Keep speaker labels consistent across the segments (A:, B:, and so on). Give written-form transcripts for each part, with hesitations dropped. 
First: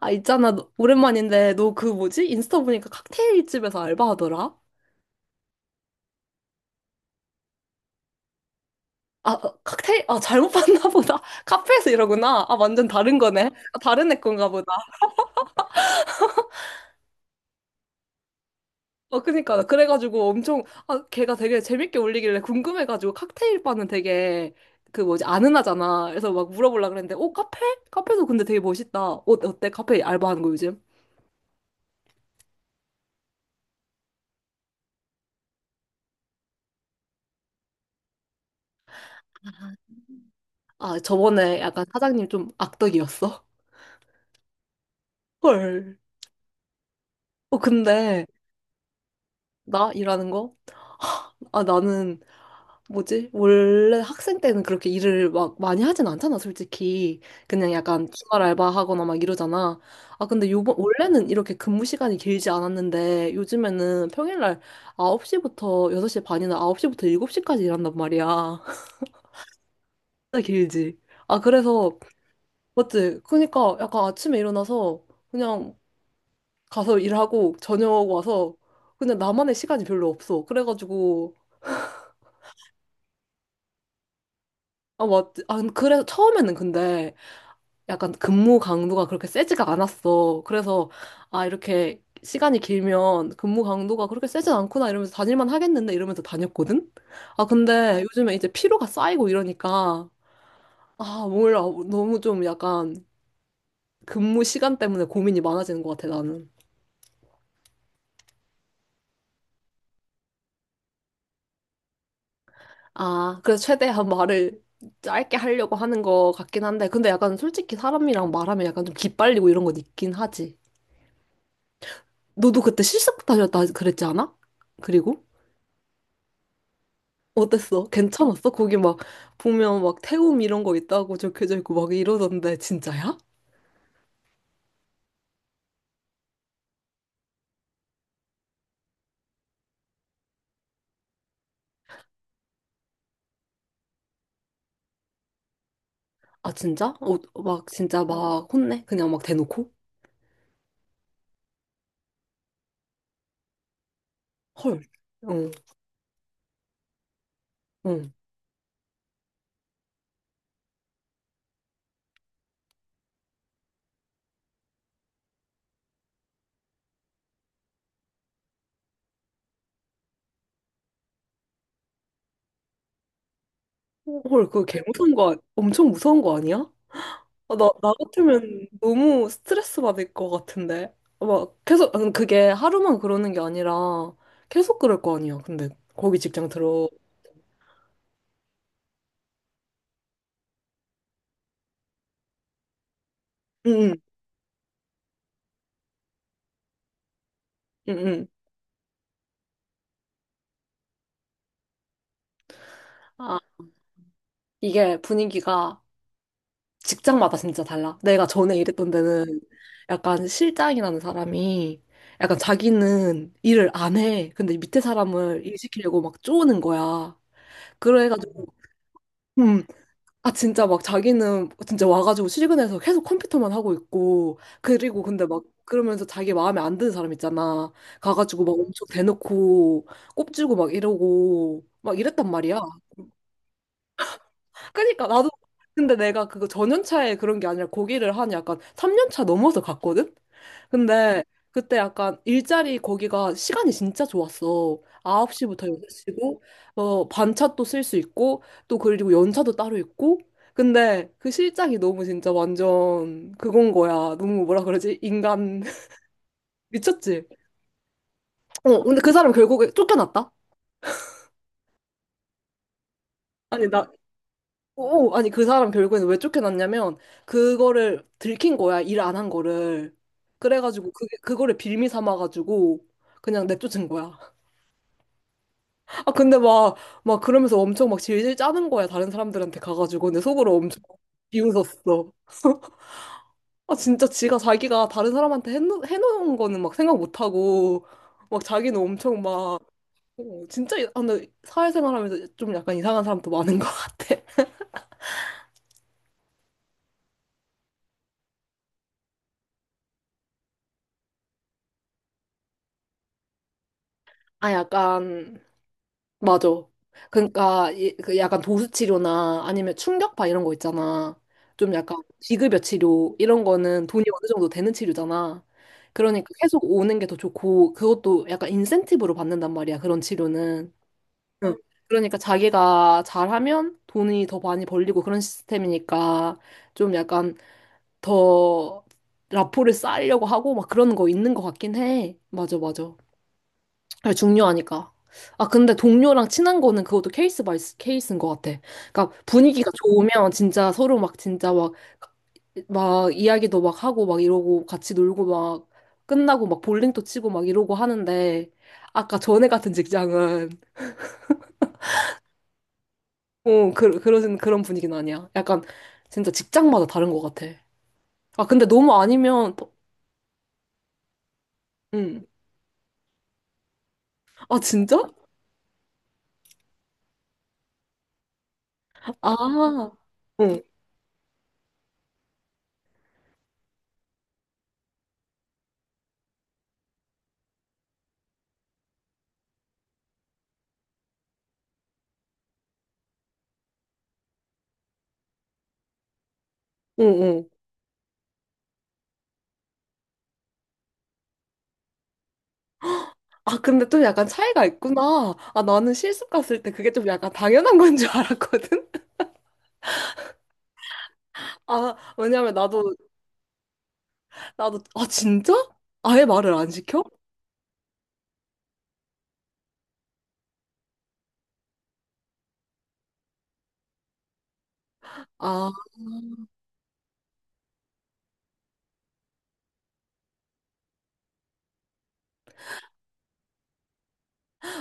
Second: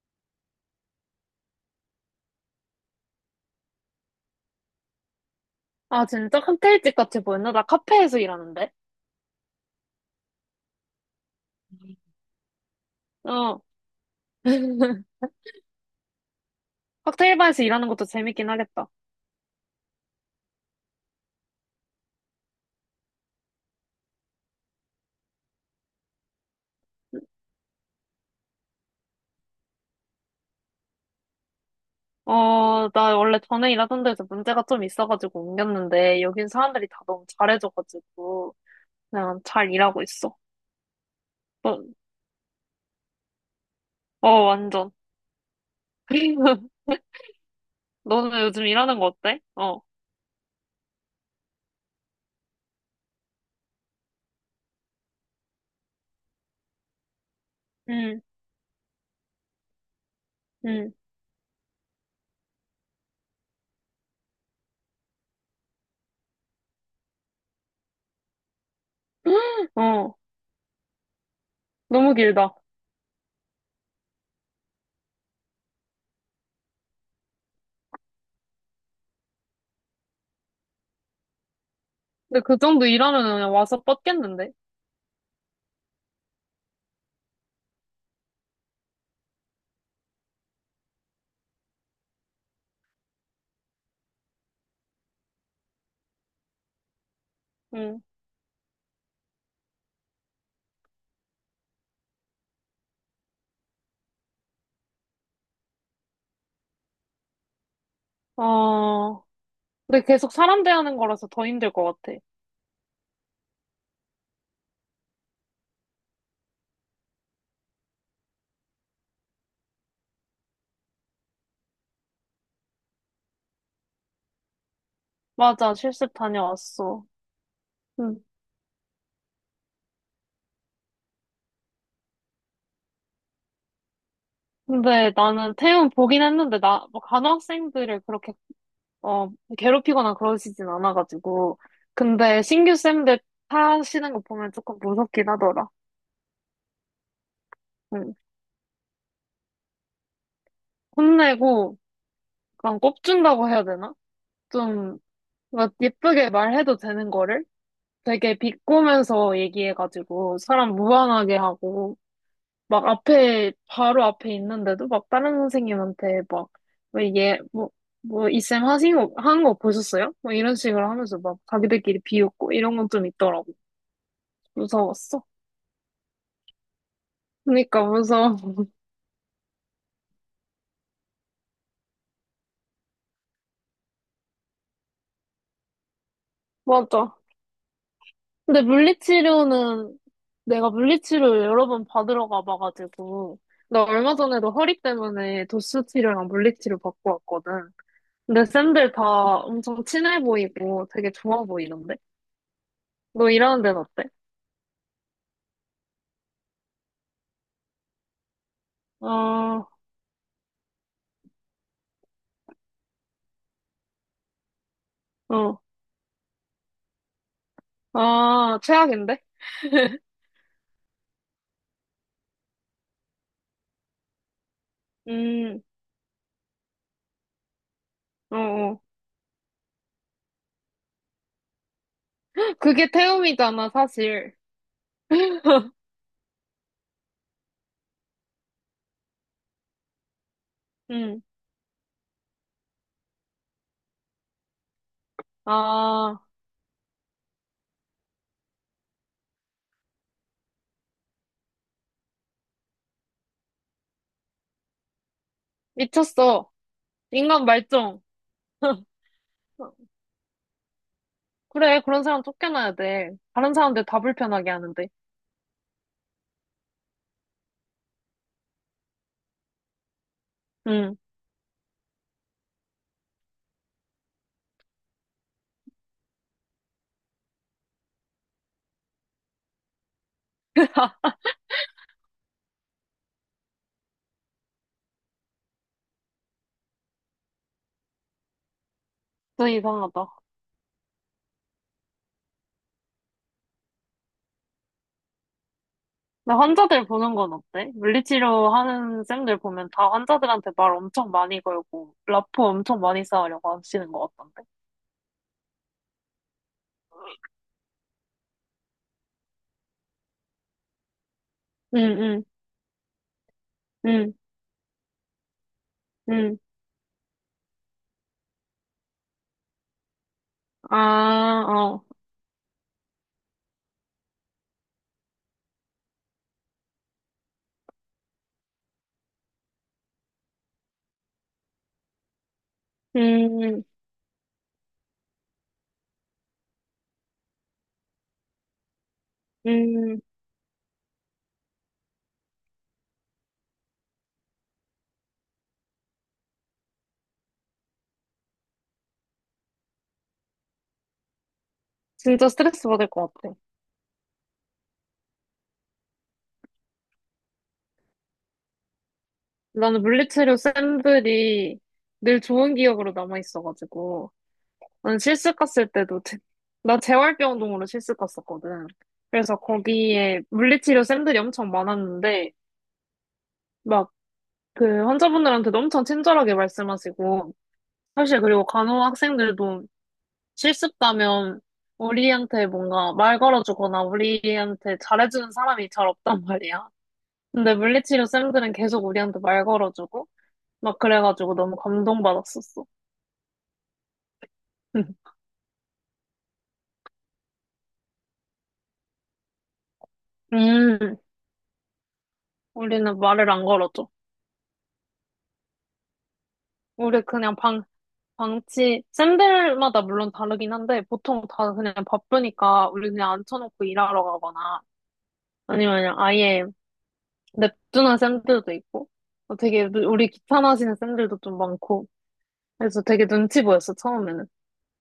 A: 아, 있잖아. 오랜만인데, 너 그 뭐지? 인스타 보니까 칵테일 집에서 알바하더라?
B: 아, 진짜? 칵테일집 같이 보였나? 나 카페에서 일하는데?
A: 잘못 봤나 보다. 카페에서 이러구나. 아, 완전 다른 거네.
B: 어.
A: 아, 다른 애 건가 보다.
B: 칵테일 바에서 일하는 것도 재밌긴 하겠다.
A: 어, 그니까. 그래가지고 걔가 되게 재밌게 올리길래 궁금해가지고 칵테일 바는 되게 그 뭐지? 아는 하잖아. 그래서 막 물어보려고 그랬는데, 카페? 카페도 근데 되게 멋있다. 어, 어때? 카페 알바하는 거 요즘?
B: 어, 나 원래 전에 일하던 데서 문제가 좀 있어가지고 옮겼는데, 여긴 사람들이 다 너무 잘해줘가지고, 그냥 잘 일하고 있어.
A: 아, 저번에
B: 어,
A: 약간 사장님 좀 악덕이었어.
B: 어, 완전.
A: 헐. 어, 근데
B: 너는 요즘 일하는 거 어때? 어.
A: 나 일하는 거? 아, 나는 뭐지? 원래 학생 때는 그렇게 일을 막 많이 하진 않잖아, 솔직히. 그냥 약간
B: 응,
A: 주말 알바하거나 막 이러잖아.
B: 응.
A: 원래는 이렇게 근무 시간이 길지 않았는데, 요즘에는 평일날 9시부터 6시 반이나 9시부터 7시까지 일한단 말이야.
B: 어.
A: 진짜 길지. 아, 그래서,
B: 너무 길다.
A: 맞지? 그러니까 약간 아침에 일어나서 그냥 가서 일하고, 저녁 와서, 그냥 나만의 시간이 별로 없어. 그래가지고,
B: 근데 그 정도 일하면 그냥 와서 뻗겠는데?
A: 아, 맞지? 아, 그래서 처음에는 근데, 약간 근무 강도가 그렇게 세지가 않았어. 그래서, 아, 이렇게 시간이 길면 근무 강도가 그렇게 세진 않구나 이러면서 다닐만 하겠는데 이러면서 다녔거든? 아,
B: 응.
A: 근데 요즘에 이제 피로가 쌓이고 이러니까, 아, 몰라. 너무 좀 약간 근무 시간 때문에 고민이 많아지는 것 같아, 나는.
B: 어. 근데 계속 사람 대하는 거라서 더 힘들 것 같아.
A: 아, 그래서 최대한 말을 짧게 하려고 하는 것 같긴 한데, 근데 약간 솔직히 사람이랑 말하면 약간 좀 기빨리고 이런 건 있긴 하지. 너도 그때 실습 다녔다 그랬지 않아? 그리고?
B: 맞아, 실습 다녀왔어.
A: 어땠어?
B: 응.
A: 괜찮았어? 거기 막 보면 막 태움 이런 거 있다고 적혀져 있고 막 이러던데 진짜야?
B: 근데 나는 태움 보긴 했는데, 나, 뭐 간호학생들을 그렇게, 어, 괴롭히거나 그러시진 않아가지고. 근데 신규 쌤들 타시는 거 보면 조금 무섭긴 하더라.
A: 아 진짜? 어, 막 진짜
B: 응.
A: 막 혼내? 그냥 막 대놓고?
B: 혼내고, 약간 꼽준다고 해야 되나?
A: 헐.
B: 좀,
A: 응.
B: 막 예쁘게 말해도 되는 거를
A: 응.
B: 되게 비꼬면서 얘기해가지고, 사람 무안하게 하고. 막 앞에, 바로 앞에 있는데도 막 다른 선생님한테 막, 왜 얘, 뭐, 뭐, 이쌤 하신 거, 한 거 보셨어요? 뭐 이런 식으로 하면서 막 자기들끼리 비웃고 이런 건 좀 있더라고.
A: 헐, 그거 개 무서운
B: 무서웠어.
A: 거 아니- 엄청 무서운 거 아니야? 아,
B: 그러니까
A: 나
B: 무서워.
A: 같으면 너무 스트레스 받을 것 같은데. 막 계속 응, 그게 하루만 그러는 게 아니라 계속 그럴 거 아니야. 근데 거기 직장 들어.
B: 맞아. 근데 물리치료는 내가 물리치료 여러 번 받으러 가봐가지고,
A: 응.
B: 나
A: 응.
B: 얼마 전에도 허리 때문에 도수치료랑 물리치료 받고 왔거든.
A: 응. 응.
B: 근데 쌤들 다 엄청 친해 보이고 되게 좋아 보이던데? 너
A: 아,
B: 일하는 데는 어때?
A: 이게 분위기가 직장마다 진짜 달라. 내가 전에 일했던 데는
B: 어,
A: 약간 실장이라는 사람이 약간 자기는 일을 안 해. 근데 밑에 사람을 일
B: 어.
A: 시키려고 막 쪼는 거야. 그래가지고,
B: 아, 최악인데?
A: 음, 아, 진짜 막 자기는 진짜 와가지고 출근해서 계속 컴퓨터만 하고 있고, 그리고 근데 막
B: 음,
A: 그러면서 자기 마음에 안 드는 사람 있잖아.
B: 어,
A: 가가지고 막
B: 어.
A: 엄청 대놓고 꼽지고 막 이러고 막 이랬단 말이야.
B: 그게 태움이잖아, 사실.
A: 그니까 나도 근데 내가 그거 전연차에 그런 게 아니라 고기를 한 약간 3년차 넘어서 갔거든?
B: 음,
A: 근데 그때 약간 일자리 거기가 시간이 진짜 좋았어. 9시부터
B: 아,
A: 6시고, 어, 반차도 쓸 수 있고, 또 그리고 연차도 따로 있고. 근데 그 실장이 너무 진짜 완전 그건 거야. 너무 뭐라 그러지? 인간
B: 미쳤어.
A: 미쳤지?
B: 인간 말종.
A: 어, 근데 그 사람 결국에 쫓겨났다?
B: 그래, 그런 사람 쫓겨나야 돼. 다른
A: 아니,
B: 사람들
A: 나
B: 다 불편하게 하는데.
A: 아니 그 사람 결국에는 왜 쫓겨났냐면 그거를 들킨 거야 일 안 한 거를 그래가지고
B: 음,
A: 그게 그거를 빌미 삼아가지고 그냥 내쫓은 거야. 아 근데 막 그러면서 엄청 막 질질 짜는 거야 다른 사람들한테 가가지고 근데 속으로 엄청 비웃었어. 아 진짜 지가 자기가 다른 사람한테 해놓은 거는 막 생각 못하고 막 자기는 엄청 막
B: 좀 이상하다.
A: 어, 진짜 아, 근데 사회생활하면서 좀 약간 이상한 사람도 많은 것 같아.
B: 나 환자들 보는 건 어때? 물리치료 하는 쌤들 보면 다 환자들한테 말 엄청 많이 걸고, 라포 엄청 많이 쌓으려고 하시는 것 같던데.
A: 아 약간 맞아. 그러니까 그 약간 도수 치료나 아니면 충격파 이런 거 있잖아. 좀 약간
B: 응,
A: 비급여 치료 이런 거는 돈이 어느 정도 되는 치료잖아. 그러니까 계속 오는 게 더 좋고 그것도 약간 인센티브로 받는단 말이야. 그런 치료는.
B: 아,
A: 응.
B: 어.
A: 그러니까 자기가 잘하면 돈이 더 많이 벌리고 그런 시스템이니까 좀 약간 더 라포를 쌓으려고 하고 막 그런 거 있는 것 같긴 해. 맞아, 맞아.
B: 응, 응,
A: 아, 중요하니까. 아, 근데 동료랑 친한 거는 그것도 케이스인 것 같아. 그러니까
B: 응. 아, 어.
A: 분위기가 좋으면 진짜 서로 막 진짜 막, 막 이야기도 막 하고 막 이러고 같이 놀고 막 끝나고 막 볼링도 치고 막 이러고 하는데 아까 전에 같은 직장은
B: 진짜 스트레스 받을 것 같아.
A: 어, 그런 분위기는 아니야. 약간 진짜 직장마다 다른 것 같아. 아, 근데 너무 아니면 또,
B: 나는 물리치료 쌤들이 늘
A: 응.
B: 좋은 기억으로 남아있어가지고.
A: 아,
B: 나는
A: 진짜?
B: 실습 갔을 때도, 나 재활병동으로 실습 갔었거든. 그래서
A: 아,
B: 거기에
A: 응,
B: 물리치료 쌤들이 엄청 많았는데, 막 그 환자분들한테도 엄청 친절하게 말씀하시고, 사실 그리고 간호 학생들도 실습 가면 우리한테 뭔가 말 걸어주거나 우리한테 잘해주는 사람이 잘 없단 말이야.
A: 응, 응.
B: 근데 물리치료 쌤들은 계속 우리한테 말 걸어주고, 막 그래가지고 너무 감동받았었어.
A: 아, 근데 좀 약간 차이가 있구나. 아, 나는 실습 갔을 때 그게 좀 약간 당연한 건 줄 알았거든?
B: 음,
A: 아, 왜냐면
B: 우리는 말을 안 걸어줘.
A: 나도, 아, 진짜? 아예 말을 안
B: 우리
A: 시켜?
B: 그냥 방, 방치, 쌤들마다 물론 다르긴 한데, 보통 다 그냥 바쁘니까 우리 그냥 앉혀놓고 일하러 가거나,
A: 아,
B: 아니면 그냥 아예 냅두는 쌤들도 있고, 어, 되게 우리 귀찮아하시는 쌤들도 좀 많고, 그래서 되게 눈치 보였어, 처음에는.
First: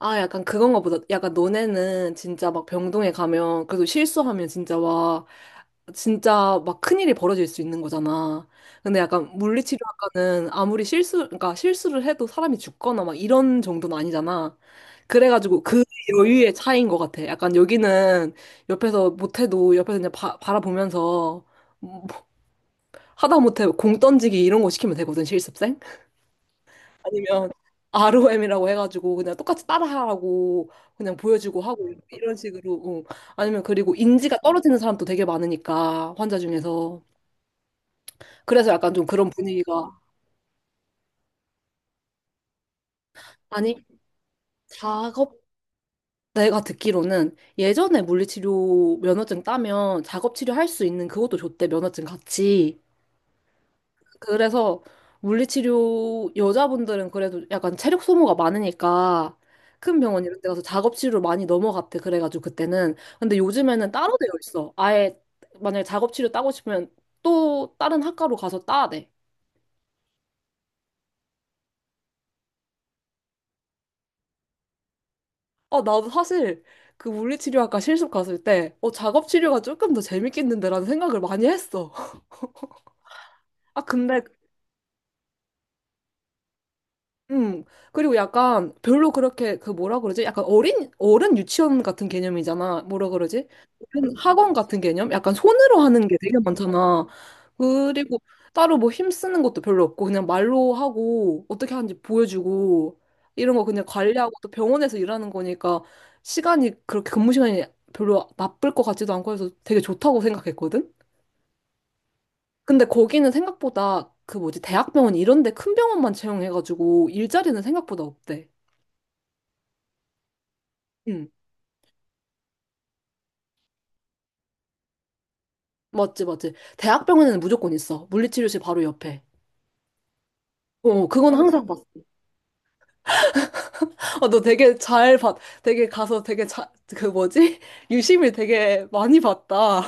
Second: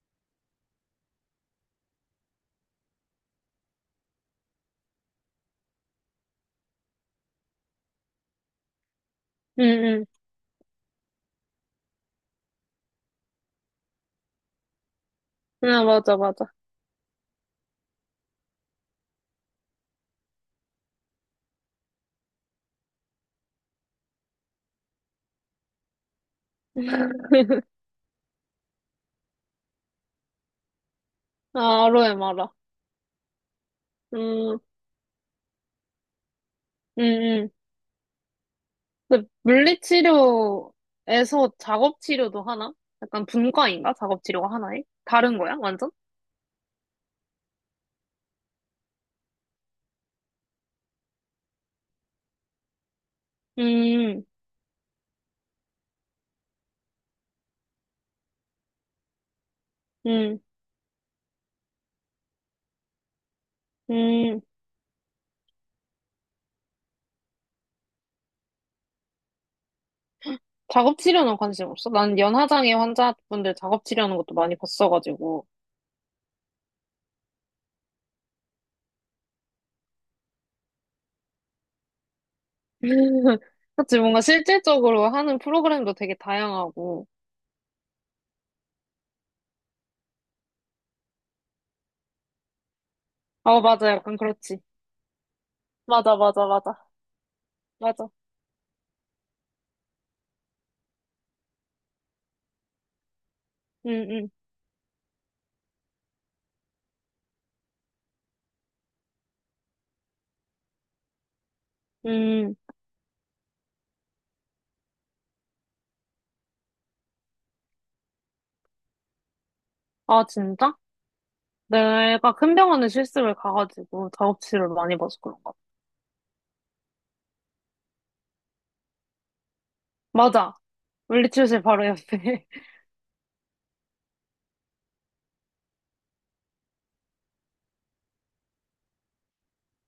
A: 약간 그건가 보다. 약간 너네는 진짜 막 병동에 가면, 그래도 실수하면 진짜 와 진짜 막 큰일이 벌어질 수 있는 거잖아. 근데 약간
B: 응 응.
A: 물리치료학과는 그러니까 실수를 해도 사람이 죽거나 막 이런 정도는 아니잖아. 그래가지고
B: 응,
A: 그
B: 응, 맞아, 맞아.
A: 여유의 차이인 것 같아. 약간 여기는 옆에서 못해도 옆에서 그냥 바라보면서 하다못해 공 던지기 이런 거 시키면 되거든, 실습생? 아니면 ROM이라고 해가지고 그냥 똑같이 따라하라고 그냥 보여주고
B: 아,
A: 하고
B: 아로에
A: 이런
B: 마라.
A: 식으로. 어. 아니면 그리고 인지가
B: 음,
A: 떨어지는 사람도 되게 많으니까 환자 중에서.
B: 응응
A: 그래서 약간 좀
B: 근데
A: 그런 분위기가
B: 물리치료에서 작업치료도 하나? 약간
A: 아니
B: 분과인가? 작업치료가 하나에? 다른
A: 작업
B: 거야? 완전?
A: 내가 듣기로는 예전에 물리치료 면허증 따면 작업치료 할 수 있는 그것도 줬대 면허증 같이.
B: 음,
A: 그래서 물리치료 여자분들은 그래도 약간 체력 소모가 많으니까 큰 병원
B: 음,
A: 이런 데 가서 작업치료 많이 넘어갔대 그래가지고 그때는 근데 요즘에는 따로 되어
B: 음.
A: 있어 아예. 만약에 작업치료 따고 싶으면 또 다른 학과로 가서 따야 돼.
B: 작업치료는 관심 없어? 난 연하장애 환자분들 작업치료하는 것도 많이 봤어가지고.
A: 아, 나도 사실 그 물리치료학과 실습 갔을 때, 어, 작업치료가 조금 더 재밌겠는데라는 생각을 많이 했어. 아,
B: 그치,
A: 근데
B: 뭔가 실질적으로 하는 프로그램도 되게 다양하고.
A: 음, 그리고 약간 별로 그렇게 그 뭐라 그러지? 약간 어른 유치원 같은 개념이잖아. 뭐라 그러지?
B: 아, 맞아.
A: 어른
B: 약간
A: 학원
B: 그렇지.
A: 같은 개념? 약간 손으로 하는
B: 맞아,
A: 게 되게
B: 맞아, 맞아.
A: 많잖아.
B: 맞아.
A: 그리고 따로 뭐 힘쓰는 것도 별로 없고 그냥 말로 하고 어떻게 하는지 보여주고 이런 거 그냥
B: 음,
A: 관리하고 또 병원에서 일하는 거니까 시간이 그렇게 근무 시간이 별로 나쁠 것 같지도 않고 해서 되게 좋다고 생각했거든?
B: 음, 음.
A: 근데 거기는 생각보다 그 뭐지 대학병원 이런 데 큰 병원만 채용해가지고 일자리는 생각보다 없대.
B: 아, 진짜?
A: 응,
B: 내가 큰 병원에 실습을 가가지고 작업치료를 많이 봐서 그런가? 봐.
A: 맞지, 맞지. 대학병원에는 무조건 있어. 물리치료실 바로 옆에.
B: 맞아.
A: 어, 그건
B: 물리치료실
A: 항상 봤어.
B: 바로 옆에.
A: 아, 너 되게 잘 봤, 되게 가서 되게 그 뭐지? 유심히 되게 많이 봤다.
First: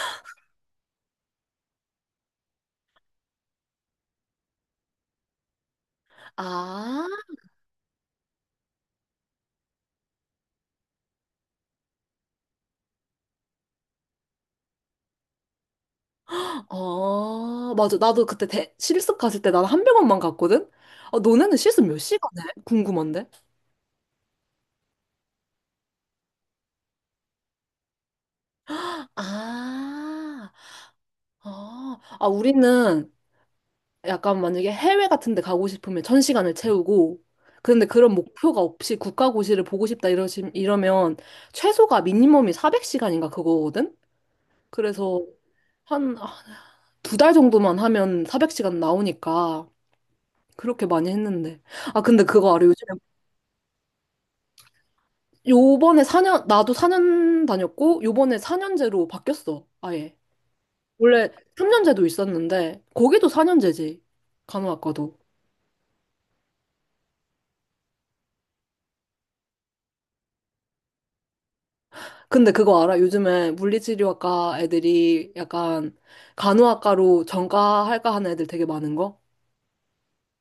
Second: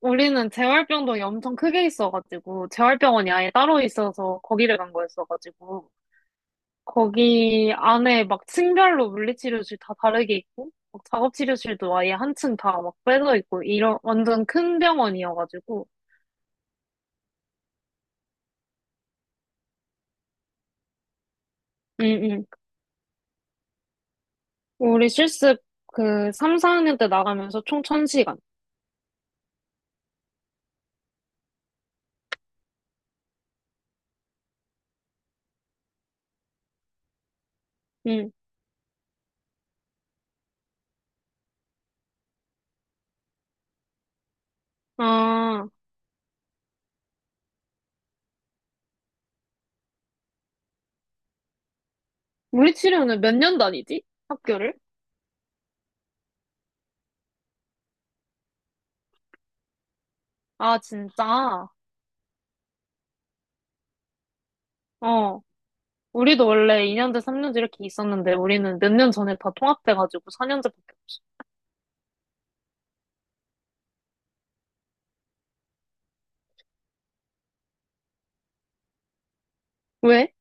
B: 우리는 재활병동이 엄청 크게 있어가지고, 재활병원이 아예 따로 있어서 거기를 간 거였어가지고,
A: 아,
B: 거기 안에 막 층별로 물리치료실 다 다르게 있고, 막 작업치료실도 아예 한 층 다 막 빼져 있고, 이런 완전 큰 병원이어가지고,
A: 어, 맞아. 나도 그때 실습 갔을 때 나는 한 병원만 갔거든? 아, 너네는 실습 몇
B: 응,
A: 시간 해?
B: 응.
A: 궁금한데?
B: 우리 실습 그 3, 4학년 때 나가면서 총 1000시간
A: 아, 어. 아, 우리는 약간 만약에 해외 같은 데 가고 싶으면 천 시간을 채우고 그런데 그런
B: 응.
A: 목표가 없이 국가고시를 보고 싶다 이러면 최소가 미니멈이 400시간인가 그거거든? 그래서
B: 아,
A: 한 아, 두달 정도만 하면 400시간 나오니까 그렇게 많이 했는데 아 근데 그거 알아 요즘에
B: 물리치료는 몇 년 다니지? 학교를?
A: 요번에 사년 나도 4년 다녔고 요번에 4년제로 바뀌었어 아예.
B: 아,
A: 원래
B: 진짜?
A: 3년제도 있었는데 거기도 4년제지 간호학과도.
B: 어. 우리도 원래 2년제, 3년제 이렇게 있었는데 우리는 몇 년 전에 다 통합돼가지고 4년제밖에 없어.
A: 근데 그거 알아? 요즘에 물리치료학과 애들이 약간 간호학과로 전과할까 하는 애들 되게 많은 거?
B: 왜?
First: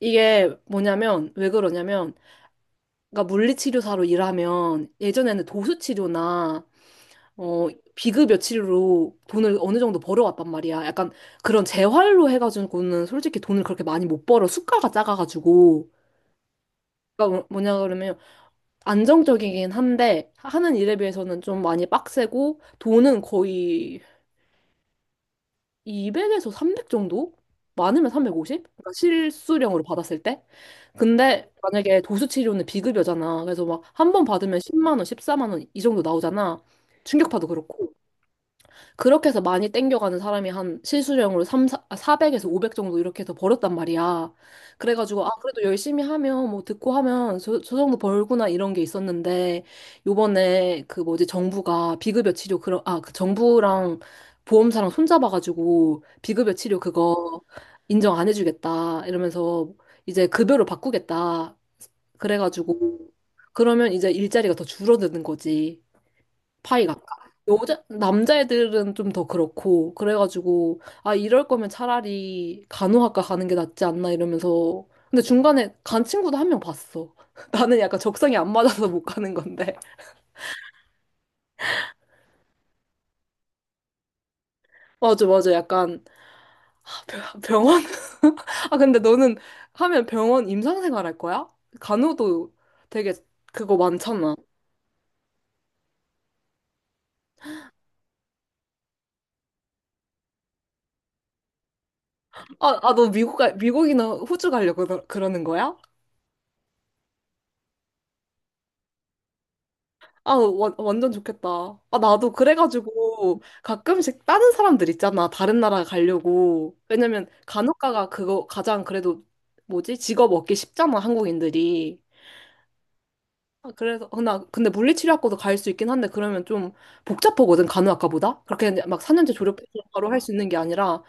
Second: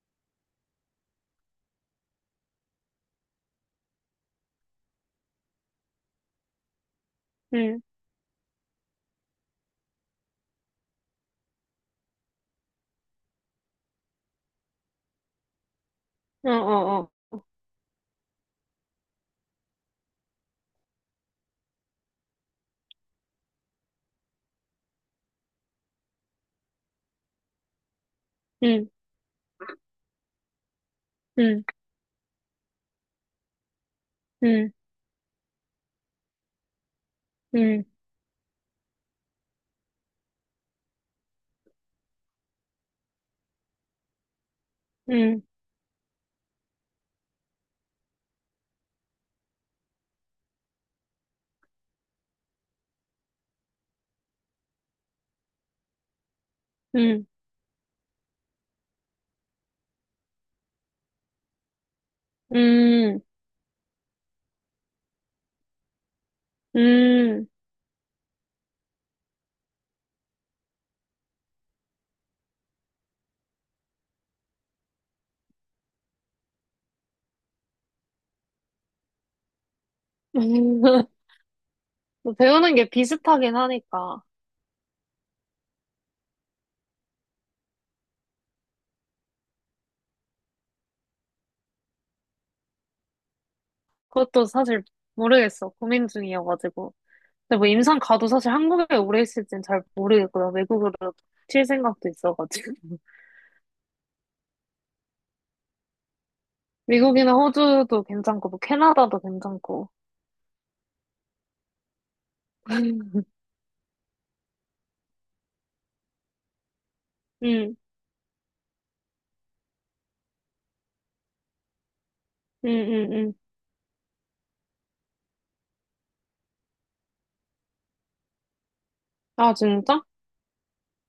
A: 이게 뭐냐면, 왜 그러냐면, 그러니까 물리치료사로 일하면 예전에는 도수치료나, 어,
B: 응,
A: 비급 여치료로 돈을 어느 정도 벌어왔단 말이야. 약간 그런 재활로 해가지고는 솔직히 돈을 그렇게 많이 못 벌어. 수가가 작아가지고.
B: 어, 어, 어.
A: 그러니까 뭐냐 그러면 안정적이긴 한데 하는 일에 비해서는 좀 많이 빡세고 돈은 거의 200에서 300 정도? 많으면 350?
B: 응,
A: 그러니까 실수령으로 받았을 때? 근데
B: 응,
A: 만약에 도수치료는 비급여잖아. 그래서 막 한 번 받으면
B: 응,
A: 10만 원, 14만 원 이 정도 나오잖아. 충격파도
B: 응,
A: 그렇고. 그렇게 해서 많이 땡겨가는 사람이 한 실수령으로 400에서 500 정도 이렇게 해서 벌었단 말이야. 그래가지고, 아,
B: 응,
A: 그래도 열심히 하면, 뭐, 듣고 하면 저 정도 벌구나 이런 게 있었는데, 요번에 그 뭐지, 정부가 비급여 치료, 그런, 아, 그 정부랑 보험사랑 손잡아가지고, 비급여 치료
B: 응,
A: 그거 인정 안 해주겠다. 이러면서 이제 급여로 바꾸겠다. 그래가지고,
B: 응,
A: 그러면 이제 일자리가 더 줄어드는 거지. 파이가.
B: 응.
A: 남자애들은 좀 더 그렇고, 그래가지고, 아, 이럴 거면 차라리 간호학과 가는 게 낫지 않나 이러면서. 근데 중간에 간 친구도 한 명 봤어. 나는 약간 적성이 안 맞아서 못 가는 건데.
B: 뭐 배우는 게 비슷하긴 하니까.
A: 맞아, 맞아. 약간, 아, 병원? 아, 근데 너는 하면 병원 임상생활 할 거야? 간호도 되게 그거 많잖아.
B: 그것도 사실 모르겠어. 고민 중이어가지고. 근데 뭐 임상 가도 사실 한국에 오래 있을진 잘 모르겠고요. 외국으로 칠 생각도 있어가지고.
A: 미국이나 호주 그러는 거야?
B: 미국이나 호주도 괜찮고, 뭐 캐나다도 괜찮고.
A: 완전 좋겠다. 아, 나도 그래가지고 가끔씩 다른 사람들 있잖아. 다른 나라 가려고. 왜냐면
B: 응, 응,
A: 간호사가 그거 가장 그래도 뭐지? 직업 얻기 쉽잖아, 한국인들이.
B: 응, 응.
A: 아, 그래서 어, 나 근데 물리치료학과도 갈 수 있긴 한데 그러면 좀 복잡하거든, 간호학과보다. 그렇게 그냥 막 4년제
B: 아,
A: 졸업해서
B: 진짜?
A: 바로 할 수 있는 게 아니라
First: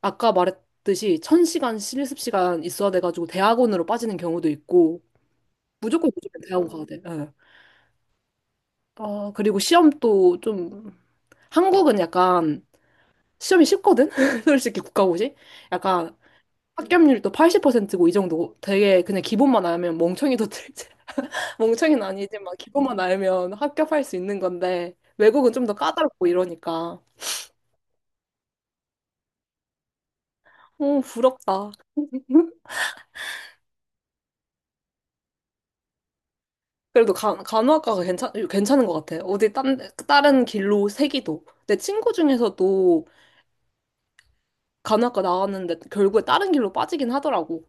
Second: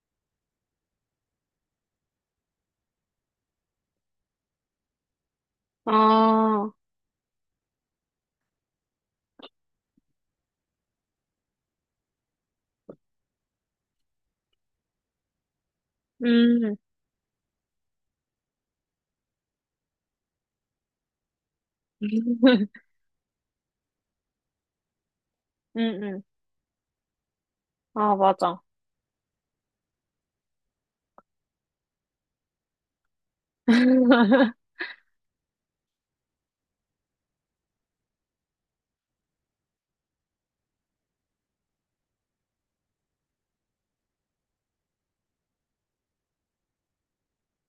A: 아까 말했듯이 1000시간 실습 시간 있어야 돼가지고 대학원으로 빠지는 경우도 있고 무조건 대학원
B: 아,
A: 가야 돼. 예. 아, 그리고 시험도 좀 한국은 약간 시험이 쉽거든? 솔직히 국가고시? 약간
B: 음.
A: 합격률도 80%고 이 정도 되게 그냥 기본만 알면 멍청이도 들지. 멍청이는 아니지만 기본만 알면 합격할 수 있는 건데 외국은 좀 더
B: 음, 음.
A: 까다롭고 이러니까.
B: 아, 맞아.
A: 어, 부럽다. 그래도 간호학과가 괜찮은 것 같아. 다른 길로 새기도. 내 친구 중에서도 간호학과 나왔는데 결국에 다른 길로 빠지긴 하더라고.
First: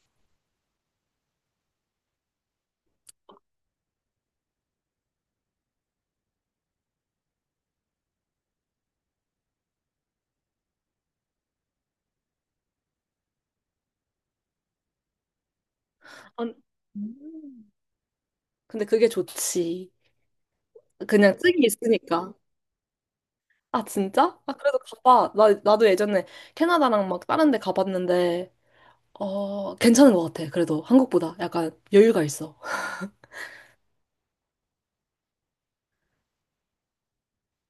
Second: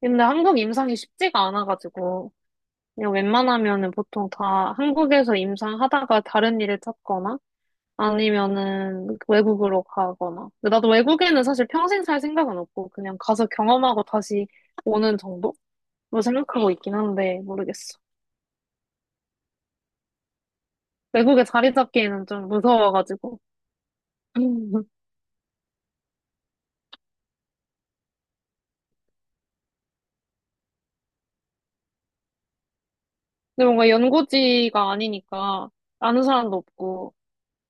B: 근데 한국 임상이 쉽지가 않아가지고, 그냥 웬만하면은 보통 다 한국에서 임상하다가 다른 일을 찾거나, 아니면은 외국으로 가거나. 근데 나도 외국에는 사실 평생 살 생각은 없고, 그냥 가서 경험하고 다시 오는 정도로
A: 안-
B: 생각하고 있긴 한데,
A: 음.
B: 모르겠어.
A: 근데 그게 좋지. 그냥
B: 외국에
A: 쓰기
B: 자리 잡기에는
A: 있으니까.
B: 좀 무서워가지고.
A: 아, 진짜? 아, 그래도
B: 근데
A: 가봐. 나도 예전에 캐나다랑 막 다른 데 가봤는데, 어, 괜찮은 것 같아. 그래도 한국보다 약간 여유가 있어.
B: 뭔가 연고지가 아니니까, 아는 사람도 없고,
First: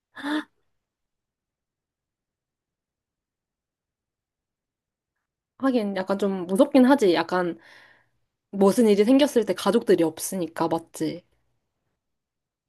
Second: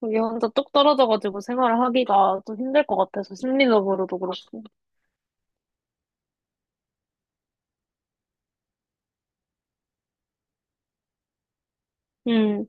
B: 거기 혼자 뚝 떨어져가지고 생활을 하기가 좀 힘들 것 같아서 심리적으로도 그렇고.
A: 하긴 약간 좀 무섭긴 하지. 약간 무슨 일이 생겼을 때 가족들이 없으니까, 맞지?
B: 음.